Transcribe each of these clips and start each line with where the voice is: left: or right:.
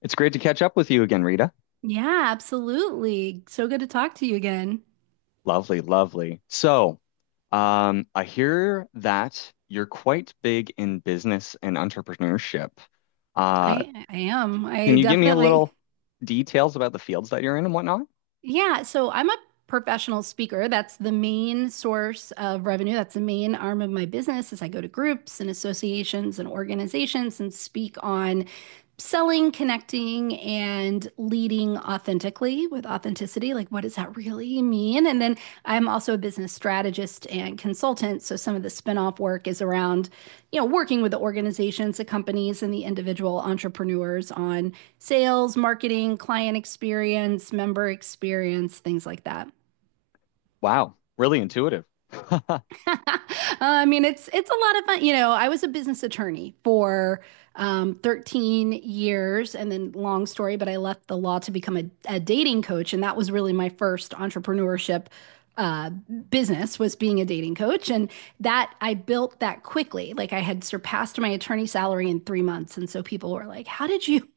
left: It's great to catch up with you again, Rita.
right: Yeah, absolutely. So good to talk to you again.
left: Lovely, lovely. I hear that you're quite big in business and entrepreneurship. Uh,
right: I am.
left: can
right: I
left: you give me a
right: definitely...
left: little details about the fields that you're in and whatnot?
right: Yeah, so I'm a professional speaker. That's the main source of revenue. That's the main arm of my business is I go to groups and associations and organizations and speak on selling, connecting, and leading authentically with authenticity. Like, what does that really mean? And then I'm also a business strategist and consultant. So some of the spinoff work is around, working with the organizations, the companies, and the individual entrepreneurs on sales, marketing, client experience, member experience, things like that.
left: Wow, really intuitive.
right: I mean, it's a lot of fun. You know, I was a business attorney for 13 years, and then long story, but I left the law to become a dating coach, and that was really my first entrepreneurship uh, business was being a dating coach, and that I built that quickly. Like I had surpassed my attorney salary in 3 months, and so people were like, "How did you?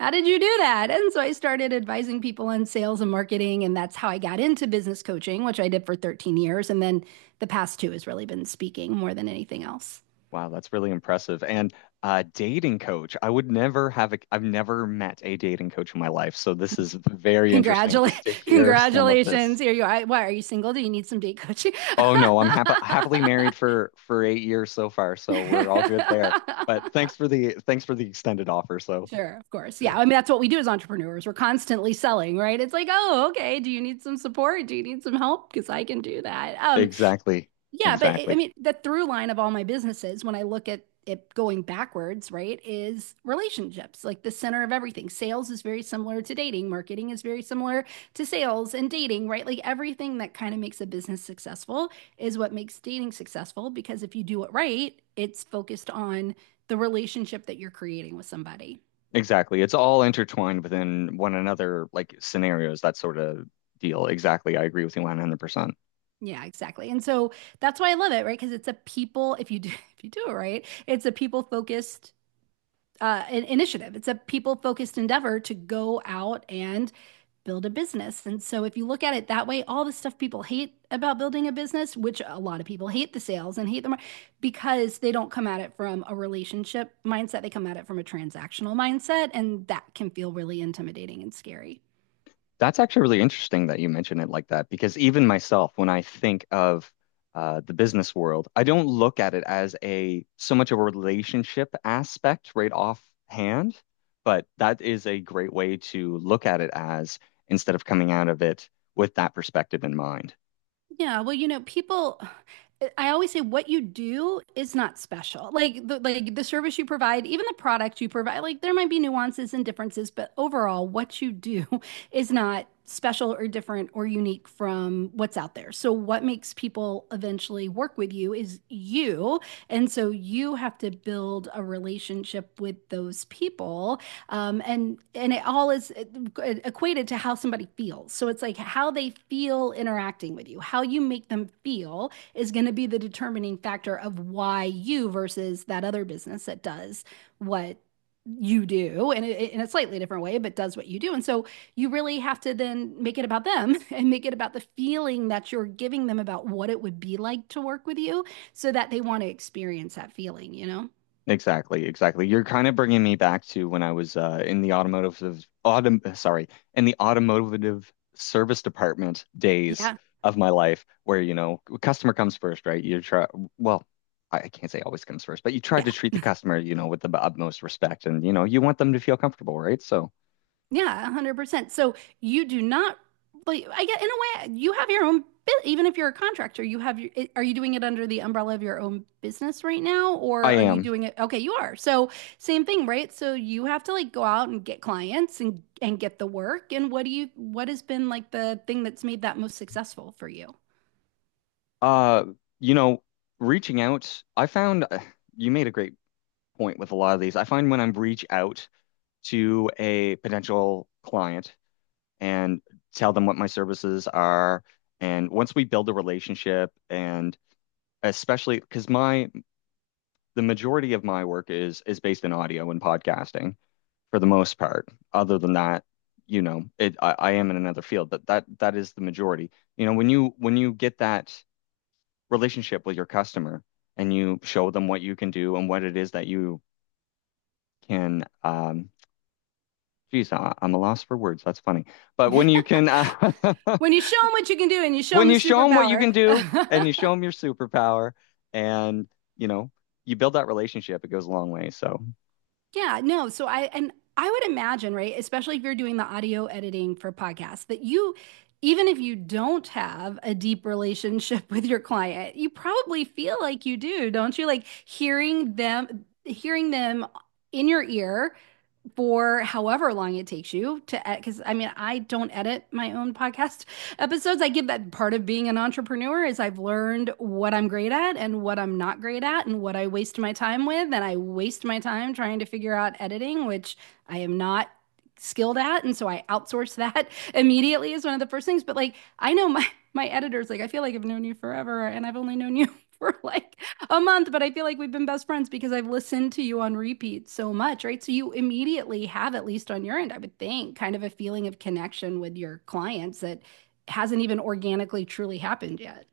right: How did you do that?" And so I started advising people on sales and marketing. And that's how I got into business coaching, which I did for 13 years. And then the past two has really been speaking more than anything else.
left: Wow, that's really impressive. And dating coach. I've never met a dating coach in my life, so this is very interesting
right: Congratulations.
left: just to hear some of this.
right: Congratulations. Here you are. Why are you single? Do you need some date coaching?
left: Oh no, I'm happily married for 8 years so far, so we're all good there. But thanks for the extended offer. So
right: Sure, of course.
left: yeah,
right: Yeah. I mean, that's what we do as entrepreneurs. We're constantly selling, right? It's like, oh, okay. Do you need some support? Do you need some help? Because I can do that.
left: exactly,
right: Yeah, but it, I
left: exactly,
right: mean, the through line of all my businesses, when I look at it going backwards, right, is relationships, like the center of everything. Sales is very similar to dating, marketing is very similar to sales and dating, right? Like everything that kind of makes a business successful is what makes dating successful because if you do it right, it's focused on the relationship that you're creating with somebody.
left: exactly. It's all intertwined within one another, like scenarios, that sort of deal. Exactly, I agree with you 100%.
right: Yeah, exactly. And so that's why I love it, right? Because it's a people, if you do, if you do it right, it's a people focused an initiative. It's a people focused endeavor to go out and build a business. And so, if you look at it that way, all the stuff people hate about building a business, which a lot of people hate the sales and hate them because they don't come at it from a relationship mindset, they come at it from a transactional mindset. And that can feel really intimidating and scary.
left: That's actually really interesting that you mention it like that because even myself, when I think of the business world, I don't look at it as a so much of a relationship aspect right offhand, but that is a great way to look at it as instead of coming out of it with that perspective in mind.
right: Yeah, well, you know, people, I always say what you do is not special. Like the service you provide, even the product you provide, like there might be nuances and differences, but overall, what you do is not special or different or unique from what's out there. So what makes people eventually work with you is you. And so you have to build a relationship with those people and it all is equated to how somebody feels. So it's like how they feel interacting with you, how you make them feel is going to be the determining factor of why you versus that other business that does what you do and it, in a slightly different way but does what you do. And so you really have to then make it about them and make it about the feeling that you're giving them about what it would be like to work with you so that they want to experience that feeling, you know?
left: Exactly, exactly. You're kind of bringing me back to when I was in the in the automotive service department days
right: Yeah,
left: of my life, where you know, customer comes first, right? Well, I can't say always comes first, but you try to
right: yeah.
left: treat the customer, you know, with the utmost respect, and you know, you want them to feel comfortable, right? So
right: Yeah, 100%. So you do not, like, I get in a way, you have your own, bu- even if you're a contractor, you have your, I- are you doing it under the umbrella of your own business right now?
left: I
right: Or are you
left: am,
right: doing it? Okay, you are. So same thing, right? So you have to like go out and get clients and get the work. And what do you, what has been like the thing that's made that most successful for you?
left: uh, you know, reaching out. I found you made a great point with a lot of these. I find when I'm reach out to a potential client, and tell them what my services are. And once we build a relationship and especially because my the majority of my work is based in audio and podcasting for the most part. Other than that, you know, I am in another field, but that is the majority. You know, when you get that relationship with your customer and you show them what you can do and what it is that you can geez, I'm a loss for words. That's funny. But when you can
right: When you show them what you can do and you show them
left: when
right: the
left: you show them what you
right: superpower.
left: can do and you show them your superpower, and you know, you build that relationship, it goes a long way. So
right: Yeah, no. So I and I would imagine, right, especially if you're doing the audio editing for podcasts, that you even if you don't have a deep relationship with your client, you probably feel like you do, don't you? Like hearing them in your ear for however long it takes you to edit. Because I mean, I don't edit my own podcast episodes. I give that part of being an entrepreneur is I've learned what I'm great at and what I'm not great at and what I waste my time with. And I waste my time trying to figure out editing, which I am not skilled at. And so I outsource that immediately is one of the first things. But like, I know my, my editor's like, I feel like I've known you forever and I've only known you for like a month, but I feel like we've been best friends because I've listened to you on repeat so much, right? So you immediately have, at least on your end, I would think, kind of a feeling of connection with your clients that hasn't even organically truly happened yet.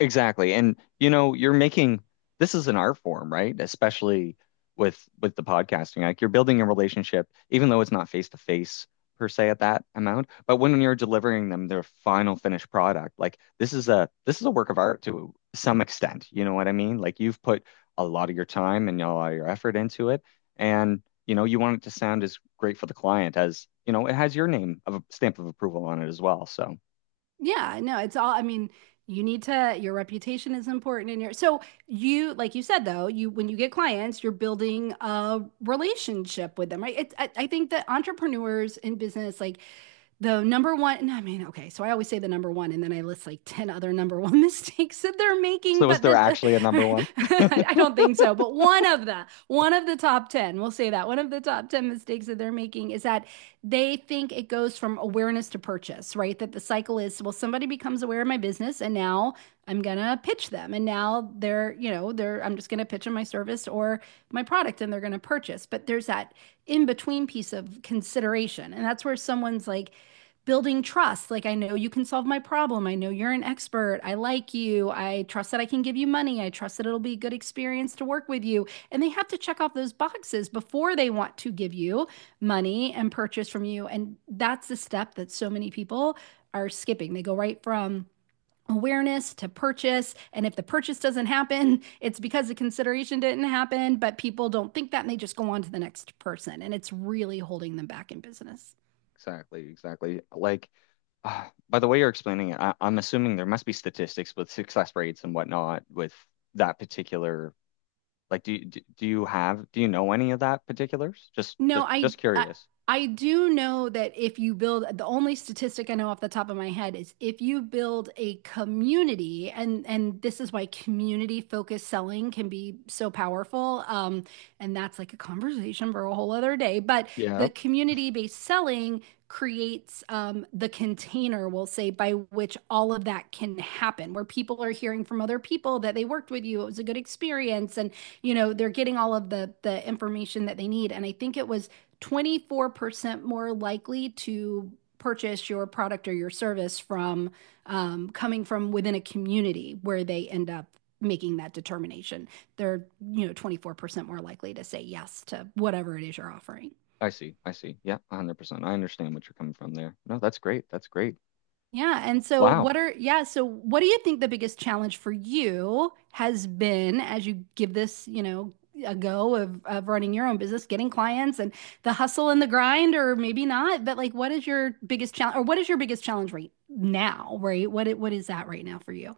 left: exactly. And you know, you're making, this is an art form, right? Especially with the podcasting. Like you're building a relationship, even though it's not face to face per se at that amount. But when you're delivering them their final finished product, like this is a work of art to some extent. You know what I mean? Like you've put a lot of your time and a lot of your effort into it. And you know, you want it to sound as great for the client as, you know, it has your name of a stamp of approval on it as well. So
right: Yeah, no, it's all, I mean, you need to, your reputation is important in your, so you, like you said, though, you, when you get clients, you're building a relationship with them, right? It's, I think that entrepreneurs in business, like the number one, and I mean, okay, so I always say the number one, and then I list like 10 other number one mistakes that they're making,
left: so is
right: but
left: there
right: then
left: actually a number one?
right: I don't think so. But one of the top 10, we'll say that one of the top 10 mistakes that they're making is that they think it goes from awareness to purchase, right? That the cycle is, well, somebody becomes aware of my business and now I'm going to pitch them. And now they're, you know, they're, I'm just going to pitch them my service or my product and they're going to purchase. But there's that in between piece of consideration. And that's where someone's like, building trust. Like, I know you can solve my problem, I know you're an expert, I like you, I trust that I can give you money, I trust that it'll be a good experience to work with you, and they have to check off those boxes before they want to give you money and purchase from you. And that's the step that so many people are skipping. They go right from awareness to purchase. And if the purchase doesn't happen, it's because the consideration didn't happen, but people don't think that and they just go on to the next person. And it's really holding them back in business.
left: Exactly, exactly. Like, by the way you're explaining it, I'm assuming there must be statistics with success rates and whatnot with that particular. Like, do you have, do you know any of that particulars?
right: No, I,
left: Just
right: I
left: curious.
right: I do know that if you build the only statistic I know off the top of my head is if you build a community and this is why community focused selling can be so powerful and that's like a conversation for a whole other day, but
left: Yeah,
right: the community based selling creates the container we'll say by which all of that can happen where people are hearing from other people that they worked with you, it was a good experience, and you know, they're getting all of the information that they need. And I think it was 24% more likely to purchase your product or your service from coming from within a community where they end up making that determination. They're, you know, 24% more likely to say yes to whatever it is you're offering.
left: I see, I see. Yeah, 100%. I understand what you're coming from there. No, that's great. That's great.
right: Yeah. And so
left: Wow.
right: what are, yeah, so what do you think the biggest challenge for you has been as you give this, you know, a go of running your own business, getting clients and the hustle and the grind, or maybe not, but like what is your biggest challenge or what is your biggest challenge right now, right? What it what is that right now for you?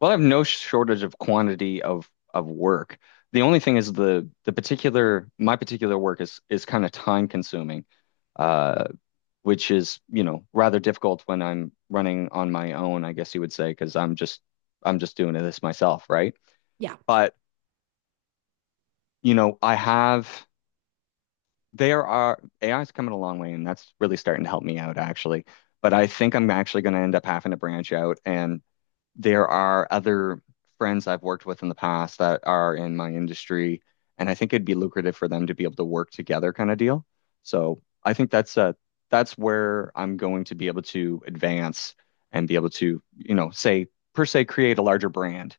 left: Well, I have no shortage of quantity of work. The only thing is the particular my particular work is kind of time consuming. Uh, which is, you know, rather difficult when I'm running on my own, I guess you would say, because I'm just doing this myself, right?
right: Yeah.
left: But, you know, I have there are AI's coming a long way and that's really starting to help me out actually. But I think I'm actually going to end up having to branch out, and there are other friends I've worked with in the past that are in my industry, and I think it'd be lucrative for them to be able to work together kind of deal. So I think that's where I'm going to be able to advance and be able to, you know, say per se create a larger brand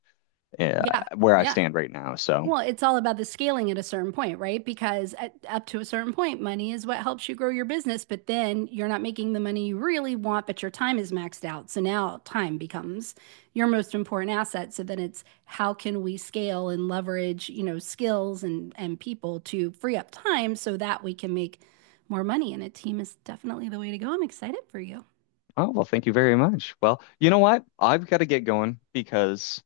left: uh,
right: Yeah.
left: where I
right: Yeah.
left: stand right now. So,
right: Well, it's all about the scaling at a certain point, right? Because at, up to a certain point, money is what helps you grow your business, but then you're not making the money you really want, but your time is maxed out. So now time becomes your most important asset. So then it's how can we scale and leverage, you know, skills and people to free up time so that we can make more money. And a team is definitely the way to go. I'm excited for you.
left: oh well, thank you very much. Well, you know what? I've got to get going because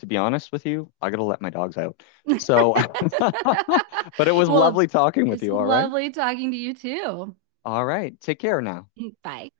left: to be honest with you, I got to let my dogs out. So, but it was
right: Well,
left: lovely talking with
right: it's
left: you, all right?
right: lovely talking to you too.
left: All right. Take care now.
right: Bye.